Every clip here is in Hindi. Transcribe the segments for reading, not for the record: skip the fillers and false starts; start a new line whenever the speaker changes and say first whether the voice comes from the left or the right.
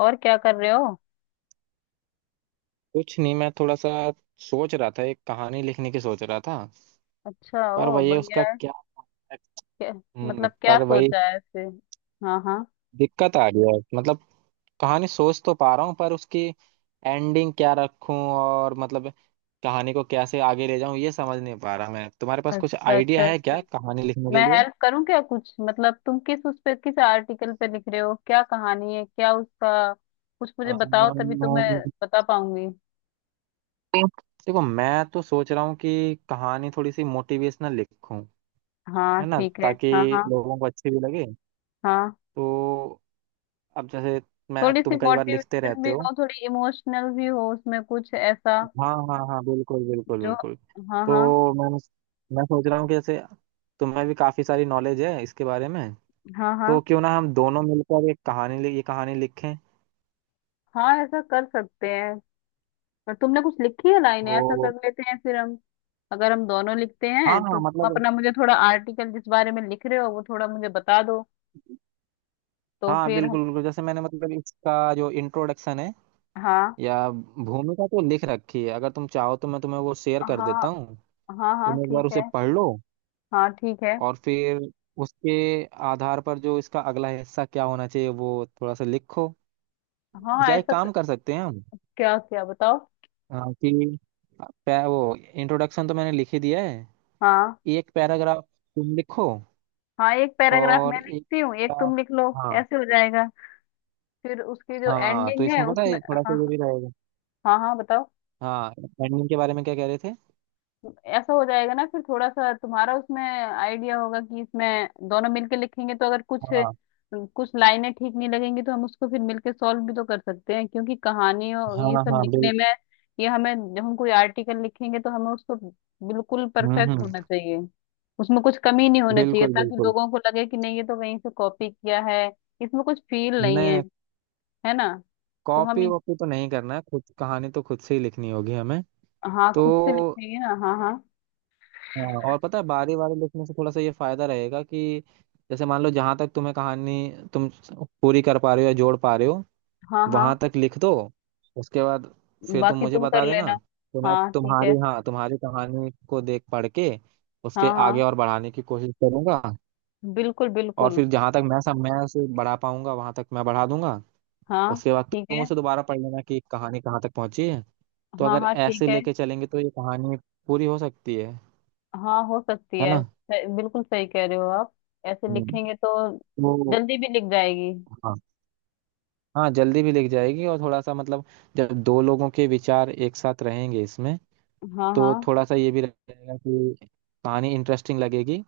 left: और क्या कर रहे हो?
right: कुछ नहीं, मैं थोड़ा सा सोच रहा था, एक कहानी लिखने की सोच रहा था।
left: अच्छा।
right: पर
left: ओ,
right: वही,
left: बढ़िया
right: उसका
left: है।
right: क्या।
left: क्या?
right: हम्म,
left: मतलब क्या
right: पर वही
left: सोचा है ऐसे? हाँ, हाँ।
right: दिक्कत आ गया है। मतलब कहानी सोच तो पा रहा हूँ, पर उसकी एंडिंग क्या रखूं, और मतलब कहानी को कैसे आगे ले जाऊं ये समझ नहीं पा रहा। मैं तुम्हारे पास कुछ
left: अच्छा,
right: आइडिया
left: अच्छा,
right: है
left: अच्छा।
right: क्या कहानी लिखने के
left: मैं
right: लिए?
left: हेल्प करूं क्या? कुछ मतलब तुम किस उस पे किस आर्टिकल पे लिख रहे हो, क्या कहानी है, क्या उसका कुछ मुझे बताओ तभी तो मैं
right: अम्म,
left: बता पाऊंगी।
right: देखो, मैं तो सोच रहा हूँ कि कहानी थोड़ी सी मोटिवेशनल लिखूं।
left: हाँ,
right: है ना,
left: ठीक है।
right: ताकि
left: हाँ, हाँ।
right: लोगों को अच्छी भी लगे।
left: हाँ,
right: तो अब जैसे मैं
left: थोड़ी सी
right: तुम कई बार लिखते
left: मोटिवेशन
right: रहते
left: भी
right: हो।
left: हो, थोड़ी इमोशनल भी हो उसमें, कुछ ऐसा
right: हाँ हाँ हाँ, बिल्कुल बिल्कुल
left: जो।
right: बिल्कुल।
left: हाँ, हाँ।
right: तो मैं सोच रहा हूँ कि जैसे तुम्हें भी काफी सारी नॉलेज है इसके बारे में,
left: हाँ,
right: तो
left: हाँ,
right: क्यों ना हम दोनों मिलकर एक ये कहानी लिखें।
left: हाँ, ऐसा कर सकते हैं। पर तुमने कुछ लिखी है लाइन? ऐसा
right: तो
left: कर लेते हैं फिर हम। अगर हम दोनों लिखते
right: हाँ
left: हैं तो
right: हाँ,
left: तुम
right: मतलब
left: अपना मुझे थोड़ा आर्टिकल जिस बारे में लिख रहे हो वो थोड़ा मुझे बता दो। तो
right: हाँ,
left: फिर हम।
right: बिल्कुल बिल्कुल। जैसे मैंने मतलब इसका जो इंट्रोडक्शन है
left: हाँ,
right: या भूमिका तो लिख रखी है, अगर तुम चाहो तो मैं तुम्हें वो शेयर कर
left: हाँ,
right: देता हूँ।
left: हाँ। हाँ,
right: तुम एक बार
left: ठीक
right: उसे
left: है।
right: पढ़ लो,
left: हाँ, ठीक है।
right: और फिर उसके आधार पर जो इसका अगला हिस्सा क्या होना चाहिए वो थोड़ा सा लिखो।
left: हाँ, हाँ,
right: या एक
left: ऐसा
right: काम कर सकते हैं हम,
left: क्या क्या बताओ।
right: अ, कि वो इंट्रोडक्शन तो मैंने लिख ही दिया है,
left: हाँ,
right: एक पैराग्राफ तुम लिखो
left: हाँ, एक पैराग्राफ
right: और
left: मैं
right: एक
left: लिखती हूँ, एक
right: पैराग्राफ।
left: तुम लिख लो।
right: हाँ
left: ऐसे हो जाएगा। फिर उसकी जो
right: हाँ, तो
left: एंडिंग है
right: इसमें पता
left: उसमें।
right: है थोड़ा सा
left: हाँ।
right: ये भी रहेगा।
left: हाँ, हाँ, बताओ।
right: हाँ, एंडिंग के बारे में क्या कह रहे थे?
left: ऐसा हो जाएगा ना, फिर थोड़ा सा तुम्हारा उसमें आइडिया होगा कि इसमें दोनों मिलके लिखेंगे, तो अगर कुछ
right: हाँ
left: कुछ लाइनें ठीक नहीं लगेंगी तो हम उसको फिर मिलके सॉल्व भी तो कर सकते हैं, क्योंकि कहानी और ये
right: हाँ
left: सब
right: हाँ, बिल।
left: लिखने में, ये हमें जब हम कोई आर्टिकल लिखेंगे तो हमें उसको बिल्कुल
right: हम्म
left: परफेक्ट होना
right: हम्म,
left: चाहिए। उसमें कुछ कमी नहीं होना चाहिए,
right: बिल्कुल
left: ताकि
right: बिल्कुल।
left: लोगों को लगे कि नहीं ये तो कहीं से कॉपी किया है, इसमें कुछ फील नहीं
right: नहीं
left: है,
right: नहीं,
left: है ना। तो हम,
right: कॉपी वॉपी तो नहीं करना है, खुद कहानी तो खुद से ही लिखनी होगी हमें।
left: हाँ
right: तो
left: खुद से लिखेंगे ना, हाँ, हाँ,
right: हाँ, और पता है बारी बारी लिखने से थोड़ा सा ये फायदा रहेगा कि जैसे मान लो जहां तक तुम्हें कहानी तुम पूरी कर पा रहे हो या जोड़ पा रहे हो,
left: हाँ, हाँ,
right: वहां तक लिख दो। उसके बाद फिर तुम
left: बाकी
right: मुझे
left: तुम कर
right: बता देना,
left: लेना।
right: तो मैं
left: हाँ, ठीक है।
right: तुम्हारी कहानी को देख पढ़ के उसके
left: हाँ, हाँ,
right: आगे और बढ़ाने की कोशिश करूंगा।
left: बिल्कुल,
right: और
left: बिल्कुल।
right: फिर जहां तक मैं उसे बढ़ा पाऊंगा वहां तक मैं बढ़ा दूंगा।
left: हाँ,
right: उसके बाद
left: ठीक
right: तुम
left: है।
right: उसे दोबारा पढ़ लेना कि कहानी कहाँ तक पहुंची है। तो
left: हाँ,
right: अगर
left: हाँ,
right: ऐसे
left: ठीक है।
right: लेके चलेंगे तो ये कहानी पूरी हो सकती है।
left: हाँ, हो सकती
right: है ना।
left: है बिल्कुल सही कह रहे हो आप। ऐसे
right: हम्म।
left: लिखेंगे तो
right: तो
left: जल्दी भी लिख जाएगी।
right: हाँ, हाँ जल्दी भी लिख जाएगी। और थोड़ा सा मतलब जब दो लोगों के विचार एक साथ रहेंगे इसमें,
left: हाँ, हाँ,
right: तो थोड़ा सा ये भी रहेगा कि कहानी इंटरेस्टिंग लगेगी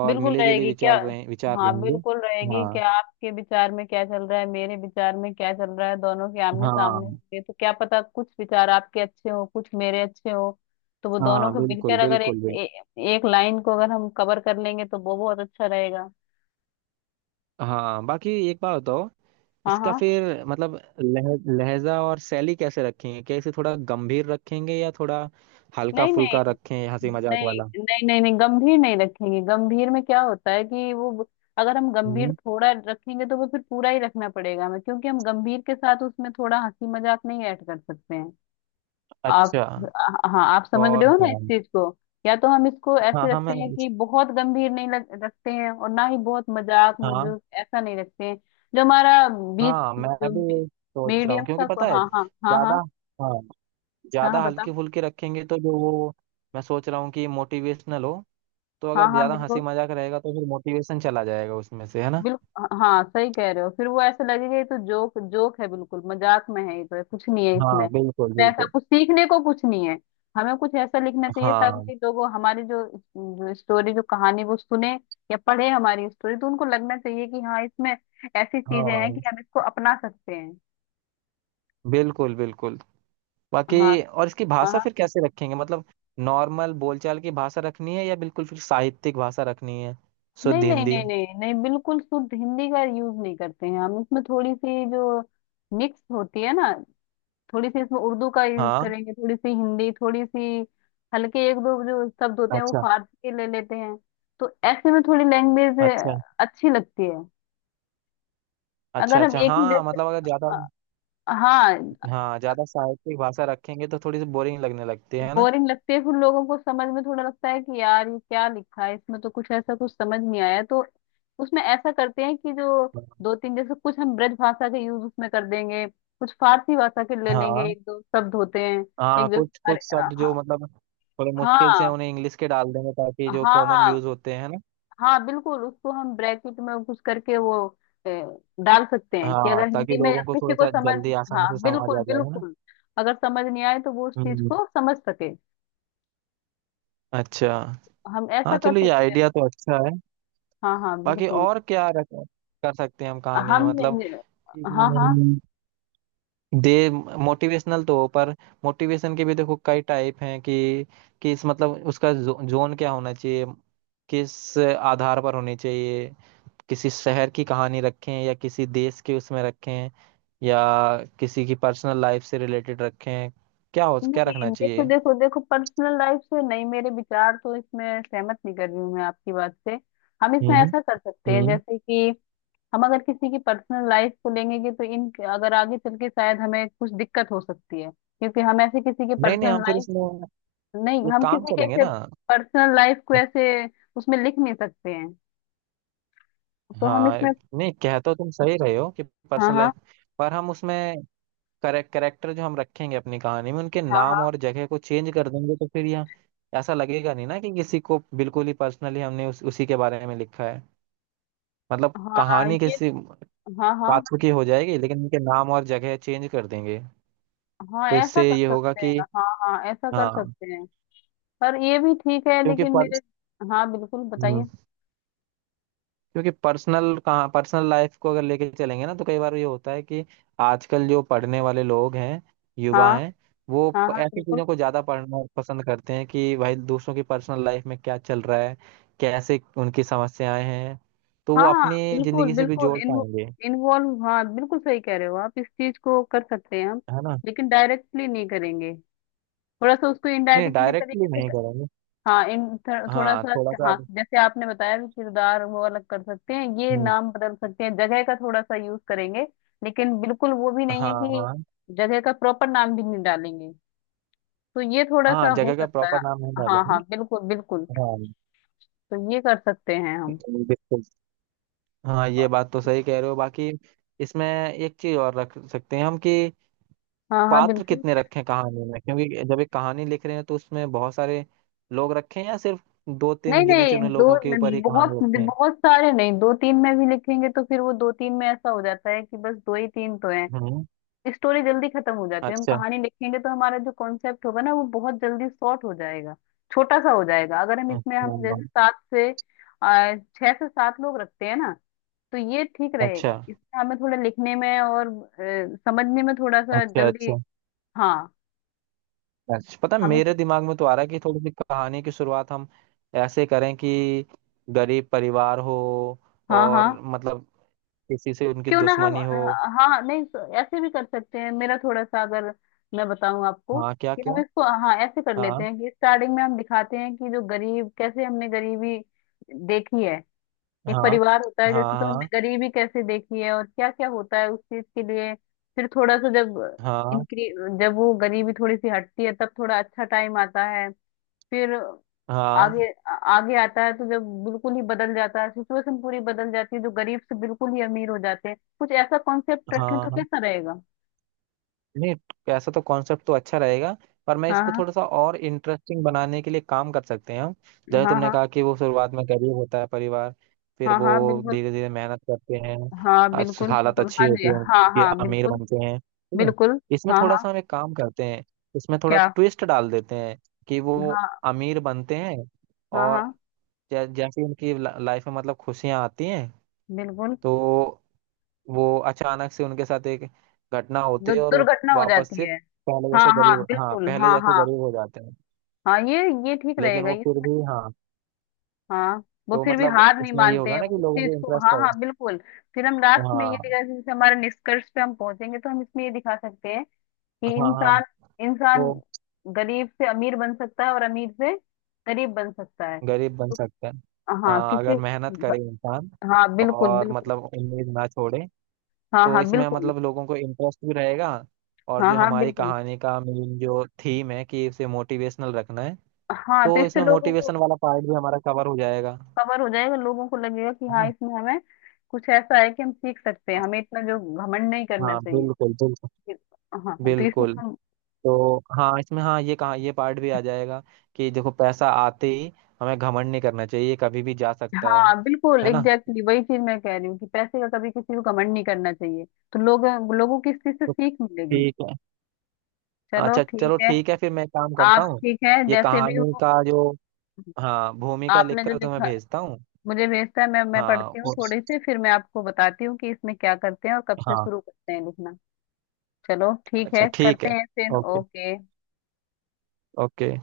right: और
left: बिल्कुल
right: मिले जुले
left: रहेगी क्या।
right: विचार
left: हाँ,
right: रहेंगे।
left: बिल्कुल रहेगी
right: हाँ
left: क्या आपके विचार में क्या चल रहा है, मेरे विचार में क्या चल रहा है, दोनों के आमने
right: हाँ
left: सामने होंगे तो क्या पता कुछ विचार आपके अच्छे हो कुछ मेरे अच्छे हो। तो वो दोनों
right: हाँ,
left: को
right: बिल्कुल
left: मिलकर अगर एक
right: बिल्कुल बिल्कुल।
left: एक लाइन को अगर हम कवर कर लेंगे तो वो बहुत अच्छा रहेगा।
right: हाँ, बाकी एक बात बताओ,
left: हाँ,
right: इसका
left: हाँ।
right: फिर मतलब लह, लहजा और शैली कैसे रखेंगे? क्या इसे थोड़ा गंभीर रखेंगे या थोड़ा हल्का
left: नहीं, नहीं,
right: फुल्का रखें, हंसी मजाक
left: नहीं,
right: वाला?
left: नहीं, नहीं, नहीं गंभीर नहीं रखेंगे। गंभीर में क्या होता है कि वो, अगर हम गंभीर
right: हम्म,
left: थोड़ा रखेंगे तो वो फिर पूरा ही रखना पड़ेगा हमें, क्योंकि हम गंभीर के साथ उसमें थोड़ा हंसी मजाक नहीं ऐड कर सकते हैं। आप,
right: अच्छा।
left: हाँ आप समझ
right: और
left: रहे हो ना इस
right: हाँ
left: चीज को? या तो हम इसको
right: हाँ,
left: ऐसे
right: हाँ
left: रखते
right: मैं,
left: हैं कि बहुत गंभीर नहीं रखते हैं और ना ही बहुत मजाक
right: हाँ
left: मजूक ऐसा नहीं रखते हैं। जो हमारा बीच
right: हाँ, मैं
left: जो
right: भी यही सोच रहा हूँ
left: मीडियम
right: क्योंकि
left: सा।
right: पता है
left: हाँ, हाँ, हाँ,
right: ज्यादा,
left: हाँ।
right: हाँ
left: हाँ, हाँ,
right: ज्यादा
left: बताओ।
right: हल्की फुल्की रखेंगे तो जो वो, मैं सोच रहा हूँ कि मोटिवेशनल हो, तो
left: हाँ,
right: अगर
left: हाँ,
right: ज्यादा हंसी
left: बिल्कुल,
right: मजाक रहेगा तो फिर मोटिवेशन चला जाएगा उसमें से। है ना।
left: बिल्कुल, हाँ सही कह रहे हो। फिर वो ऐसे लगेगा ये तो जोक जोक है, बिल्कुल मजाक में है, ये तो कुछ नहीं है इसमें,
right: हाँ बिल्कुल
left: इसमें ऐसा
right: बिल्कुल,
left: कुछ सीखने को कुछ नहीं है। हमें कुछ ऐसा लिखना चाहिए
right: हाँ
left: ताकि लोग हमारी जो, जो स्टोरी जो कहानी वो सुने या पढ़े हमारी स्टोरी, तो उनको लगना चाहिए कि हाँ इसमें ऐसी चीजें हैं
right: हाँ
left: कि हम इसको अपना सकते हैं।
right: बिल्कुल बिल्कुल।
left: हाँ।
right: बाकी और इसकी
left: हाँ,
right: भाषा
left: हाँ।
right: फिर कैसे रखेंगे, मतलब नॉर्मल बोलचाल की भाषा रखनी है या बिल्कुल फिर साहित्यिक भाषा रखनी है, शुद्ध
left: नहीं, नहीं,
right: हिंदी?
left: नहीं, नहीं, नहीं, बिल्कुल शुद्ध हिंदी का यूज नहीं करते हैं हम। इसमें थोड़ी सी जो मिक्स होती है ना, थोड़ी सी इसमें उर्दू का यूज
right: हाँ
left: करेंगे, थोड़ी सी हिंदी, थोड़ी सी हल्के एक दो जो शब्द होते हैं वो
right: अच्छा,
left: फारसी के ले लेते हैं। तो ऐसे में थोड़ी लैंग्वेज
right: अच्छा
left: अच्छी लगती है।
right: अच्छा।
left: अगर हम
right: अच्छा
left: एक ही
right: हाँ,
left: जैसे
right: मतलब अगर ज्यादा,
left: अ, हाँ।
right: हाँ ज्यादा साहित्यिक भाषा रखेंगे तो थोड़ी सी बोरिंग लगने लगती है ना।
left: बोरिंग लगती है, फिर लोगों को समझ में थोड़ा लगता है कि यार ये क्या लिखा है इसमें, तो कुछ ऐसा कुछ समझ नहीं आया। तो उसमें ऐसा करते हैं कि जो
right: हाँ
left: दो तीन जैसे कुछ हम ब्रज भाषा के यूज उसमें कर देंगे, कुछ फारसी भाषा के ले लेंगे,
right: हाँ,
left: एक दो शब्द होते हैं। एक
right: हाँ
left: दो,
right: कुछ
left: अरे
right: कुछ
left: हाँ,
right: शब्द जो
left: हाँ,
right: मतलब थोड़े मुश्किल से, उन्हें इंग्लिश के डाल देंगे ताकि जो
left: हाँ,
right: कॉमन
left: हाँ,
right: यूज होते हैं ना।
left: हाँ, बिल्कुल उसको हम ब्रैकेट में घुस करके वो अ, डाल सकते हैं कि
right: हाँ,
left: अगर
right: ताकि
left: हिंदी में
right: लोगों को
left: किसी
right: थोड़ा
left: को
right: सा
left: समझ,
right: जल्दी आसानी से
left: हाँ
right: समझ आ
left: बिल्कुल,
right: जाए। है ना।
left: बिल्कुल, अगर समझ नहीं आए तो वो उस चीज
right: हम्म,
left: को समझ सके।
right: अच्छा।
left: हम
right: हाँ
left: ऐसा कर
right: चलो, ये
left: सकते हैं।
right: आइडिया तो अच्छा है।
left: हाँ, हाँ,
right: बाकी
left: बिल्कुल।
right: और कर सकते हैं हम कहानी में?
left: हम,
right: मतलब
left: हाँ, हाँ,
right: दे, मोटिवेशनल तो हो, पर मोटिवेशन के भी देखो कई टाइप हैं कि किस मतलब उसका जोन क्या होना चाहिए, किस आधार पर होनी चाहिए। किसी शहर की कहानी रखें या किसी देश के उसमें रखें, या किसी की पर्सनल लाइफ से रिलेटेड रखें? क्या हो, क्या रखना
left: नहीं देखो,
right: चाहिए?
left: देखो, देखो, पर्सनल लाइफ से नहीं, मेरे विचार तो इसमें सहमत नहीं कर रही हूँ मैं आपकी बात से। हम इसमें
right: हम्म
left: ऐसा कर सकते हैं
right: हम्म।
left: जैसे कि हम अगर किसी की पर्सनल लाइफ को लेंगे कि तो इन अगर आगे चल के शायद हमें कुछ दिक्कत हो सकती है क्योंकि हम ऐसे किसी के
right: नहीं नहीं,
left: पर्सनल
right: हम फिर इसमें
left: लाइफ, नहीं
right: एक
left: हम
right: काम
left: किसी के
right: करेंगे
left: ऐसे
right: ना।
left: पर्सनल लाइफ को ऐसे उसमें लिख नहीं सकते हैं। तो हम
right: हाँ
left: इसमें,
right: नहीं, कहते हो तुम सही रहे हो कि
left: हाँ,
right: पर्सनल
left: हाँ,
right: लाइफ, पर हम उसमें करेक्टर जो हम रखेंगे अपनी कहानी में, उनके नाम
left: हाँ,
right: और जगह को चेंज कर देंगे, तो फिर यहाँ ऐसा लगेगा नहीं ना कि किसी को बिल्कुल ही पर्सनली हमने उसी के बारे में लिखा है। मतलब
left: हाँ, हाँ
right: कहानी
left: ये,
right: किसी
left: हाँ, हाँ,
right: पात्र की हो जाएगी लेकिन उनके नाम और जगह चेंज कर देंगे।
left: हाँ,
right: तो
left: ऐसा
right: इससे
left: कर
right: ये होगा
left: सकते
right: कि
left: हैं, हाँ, हाँ, ऐसा कर
right: हाँ,
left: सकते हैं। पर ये भी ठीक है
right: क्योंकि
left: लेकिन
right: पर,
left: मेरे, हाँ बिल्कुल बताइए।
right: हम्म, क्योंकि पर्सनल लाइफ को अगर लेके चलेंगे ना तो कई बार ये होता है कि आजकल जो पढ़ने वाले लोग हैं,
left: हाँ,
right: युवा हैं, वो
left: हाँ, हाँ,
right: ऐसी
left: बिल्कुल।
right: चीजों को ज्यादा पढ़ना पसंद करते हैं कि भाई दूसरों की पर्सनल लाइफ में क्या चल रहा है, कैसे उनकी समस्याएं हैं, तो वो
left: हाँ,
right: अपनी
left: बिल्कुल,
right: जिंदगी से भी
left: बिल्कुल
right: जोड़ पाएंगे।
left: इन्वॉल्व, हाँ बिल्कुल सही कह रहे हो आप। इस चीज को कर सकते हैं हम,
right: है ना।
left: लेकिन डायरेक्टली नहीं करेंगे, थोड़ा सा उसको
right: नहीं
left: इनडायरेक्टली तरीके
right: डायरेक्टली नहीं
left: से।
right: करेंगे,
left: हाँ थोड़ा
right: हाँ
left: सा।
right: थोड़ा सा
left: हाँ,
right: आप-।
left: जैसे आपने बताया कि किरदार वो अलग कर सकते हैं, ये
right: हम्म,
left: नाम बदल सकते हैं, जगह का थोड़ा सा यूज करेंगे, लेकिन बिल्कुल वो भी नहीं है
right: हाँ
left: कि
right: हाँ
left: जगह का प्रॉपर नाम भी नहीं डालेंगे, तो ये थोड़ा सा
right: हाँ,
left: हो
right: जगह का
left: सकता है।
right: प्रॉपर नाम नहीं
left: हाँ,
right: डालेंगे।
left: हाँ, बिल्कुल, बिल्कुल,
right: हाँ
left: तो ये कर सकते हैं हम।
right: बिल्कुल। हाँ ये बात तो सही कह रहे हो, बाकी इसमें एक चीज और रख सकते हैं हम कि
left: हाँ, हाँ,
right: पात्र
left: बिल्कुल।
right: कितने रखें कहानी में, क्योंकि जब एक कहानी लिख रहे हैं तो उसमें बहुत सारे लोग रखें या सिर्फ दो तीन
left: नहीं,
right: गिने
left: नहीं,
right: चुने
left: दो
right: लोगों के ऊपर ही
left: बहुत
right: कहानी रखें।
left: बहुत सारे नहीं, दो तीन में भी लिखेंगे तो फिर वो दो तीन में ऐसा हो जाता है कि बस दो ही तीन तो हैं,
right: हम्म,
left: स्टोरी जल्दी खत्म हो जाती है। हम
right: अच्छा
left: कहानी लिखेंगे तो हमारा जो कॉन्सेप्ट होगा ना वो बहुत जल्दी शॉर्ट हो जाएगा, छोटा सा हो जाएगा। अगर हम इसमें हम
right: अच्छा,
left: जैसे छह से सात लोग रखते हैं ना, तो ये ठीक
right: अच्छा
left: रहेगा,
right: अच्छा,
left: इसमें हमें थोड़ा लिखने में और समझने में थोड़ा सा
right: अच्छा
left: जल्दी। हाँ,
right: अच्छा। पता है,
left: हम इस,
right: मेरे दिमाग में तो आ रहा है कि थोड़ी सी कहानी की शुरुआत हम ऐसे करें कि गरीब परिवार हो,
left: हाँ,
right: और
left: हाँ,
right: मतलब किसी से उनकी
left: क्यों ना हम,
right: दुश्मनी हो।
left: हाँ, हाँ, नहीं तो ऐसे भी कर सकते हैं। मेरा थोड़ा सा अगर मैं बताऊं आपको
right: हाँ क्या
left: कि
right: क्या,
left: हम इसको, हाँ ऐसे कर लेते
right: हाँ
left: हैं कि स्टार्टिंग में हम दिखाते हैं कि जो गरीब कैसे हमने गरीबी देखी है, एक
right: हाँ
left: परिवार होता है
right: हाँ
left: जैसे, तो
right: हाँ,
left: हमने गरीबी कैसे देखी है और क्या क्या होता है उस चीज के लिए। फिर थोड़ा सा जब
right: हाँ
left: इंक्री जब वो गरीबी थोड़ी सी हटती है तब थोड़ा अच्छा टाइम आता है। फिर
right: हाँ
left: आगे आता है, तो जब बिल्कुल ही बदल जाता है, सिचुएशन पूरी बदल जाती है, जो गरीब से बिल्कुल ही अमीर हो जाते हैं, कुछ ऐसा कॉन्सेप्ट रखें
right: हाँ
left: तो
right: हाँ।
left: कैसा रहेगा?
right: नहीं, ऐसा तो कॉन्सेप्ट तो अच्छा रहेगा, पर मैं
left: हाँ,
right: इसको
left: हाँ,
right: थोड़ा सा और इंटरेस्टिंग बनाने के लिए काम कर सकते हैं हम। जैसे
left: हाँ,
right: तुमने
left: हाँ,
right: कहा कि वो शुरुआत में गरीब होता है परिवार, फिर
left: हाँ,
right: वो
left: हाँ, बिल्कुल,
right: धीरे धीरे मेहनत करते हैं,
left: हाँ बिल्कुल,
right: हालत
left: बिल्कुल, हाँ
right: अच्छी
left: जी,
right: होती है
left: हाँ,
right: उनकी,
left: हाँ,
right: अमीर
left: बिल्कुल,
right: बनते हैं, ठीक है।
left: बिल्कुल।
right: इसमें
left: हाँ,
right: थोड़ा
left: हाँ,
right: सा हम एक काम करते हैं, इसमें थोड़ा
left: क्या?
right: ट्विस्ट डाल देते हैं कि वो
left: हाँ,
right: अमीर बनते हैं
left: हाँ,
right: और
left: हाँ,
right: जैसे उनकी लाइफ में मतलब खुशियां आती हैं,
left: बिल्कुल
right: तो वो अचानक से उनके साथ एक घटना होती है, और वो
left: दुर्घटना हो
right: वापस
left: जाती
right: से
left: है। हाँ, हाँ, बिल्कुल,
right: पहले
left: हाँ,
right: जैसे
left: हाँ,
right: गरीब हो जाते हैं।
left: हाँ ये ठीक
right: लेकिन
left: रहेगा
right: वो
left: ये।
right: फिर भी, हाँ।
left: हाँ वो
right: तो
left: फिर भी
right: मतलब
left: हार नहीं
right: उसमें ये
left: मानते
right: होगा
left: हैं
right: ना
left: वो
right: कि
left: उस
right: लोगों
left: चीज
right: को
left: को, हाँ,
right: इंटरेस्ट है।
left: हाँ, बिल्कुल। फिर हम लास्ट में ये
right: हाँ
left: दिखा, जैसे हमारे निष्कर्ष पे हम पहुंचेंगे, तो हम इसमें ये दिखा सकते हैं कि
right: हाँ हाँ,
left: इंसान, इंसान
right: तो
left: गरीब से अमीर बन सकता है और अमीर से गरीब बन सकता है।
right: गरीब बन सकते हैं।
left: हाँ
right: हाँ अगर
left: किसी,
right: मेहनत करे इंसान,
left: हाँ बिल्कुल,
right: और
left: बिल्कुल,
right: मतलब उम्मीद ना छोड़े।
left: हाँ,
right: तो
left: हाँ,
right: इसमें
left: बिल्कुल,
right: मतलब लोगों को इंटरेस्ट भी रहेगा, और
left: हाँ,
right: जो
left: हाँ,
right: हमारी
left: बिल्कुल।
right: कहानी का मेन जो थीम है कि इसे मोटिवेशनल रखना है,
left: हाँ तो
right: तो
left: इससे
right: इसमें
left: लोगों को
right: मोटिवेशन वाला पार्ट भी हमारा कवर हो जाएगा।
left: कवर हो जाएगा, लोगों को लगेगा कि
right: है
left: हाँ
right: ना।
left: इसमें हमें कुछ ऐसा है कि हम सीख सकते हैं, हमें इतना जो घमंड नहीं करना
right: हाँ
left: चाहिए।
right: बिल्कुल बिल्कुल
left: हाँ तो इसमें
right: बिल्कुल।
left: हम,
right: तो हाँ इसमें, हाँ ये कहा, ये पार्ट भी आ जाएगा कि देखो पैसा आते ही हमें घमंड नहीं करना चाहिए, ये कभी भी जा सकता है।
left: हाँ बिल्कुल
right: है ना।
left: एग्जैक्टली वही चीज मैं कह रही हूँ कि पैसे का कभी किसी को कमेंट नहीं करना चाहिए। तो लोग लोगों की इस चीज से
right: तो
left: सीख मिलेगी।
right: ठीक है।
left: चलो
right: अच्छा
left: ठीक
right: चलो
left: है।
right: ठीक है, फिर मैं काम करता
left: आप
right: हूँ।
left: ठीक है
right: ये
left: जैसे भी
right: कहानी
left: हो।
right: का जो, हाँ भूमिका
left: आपने जो
right: लिखकर तुम्हें
left: लिखा
right: भेजता हूँ।
left: मुझे भेजता है, मैं
right: हाँ
left: पढ़ती हूँ
right: और,
left: थोड़ी सी, फिर मैं आपको बताती हूँ कि इसमें क्या करते हैं और कब से
right: हाँ
left: शुरू करते हैं लिखना। चलो ठीक
right: अच्छा
left: है,
right: ठीक
left: करते
right: है।
left: हैं फिर,
right: ओके।
left: ओके।
right: ओके।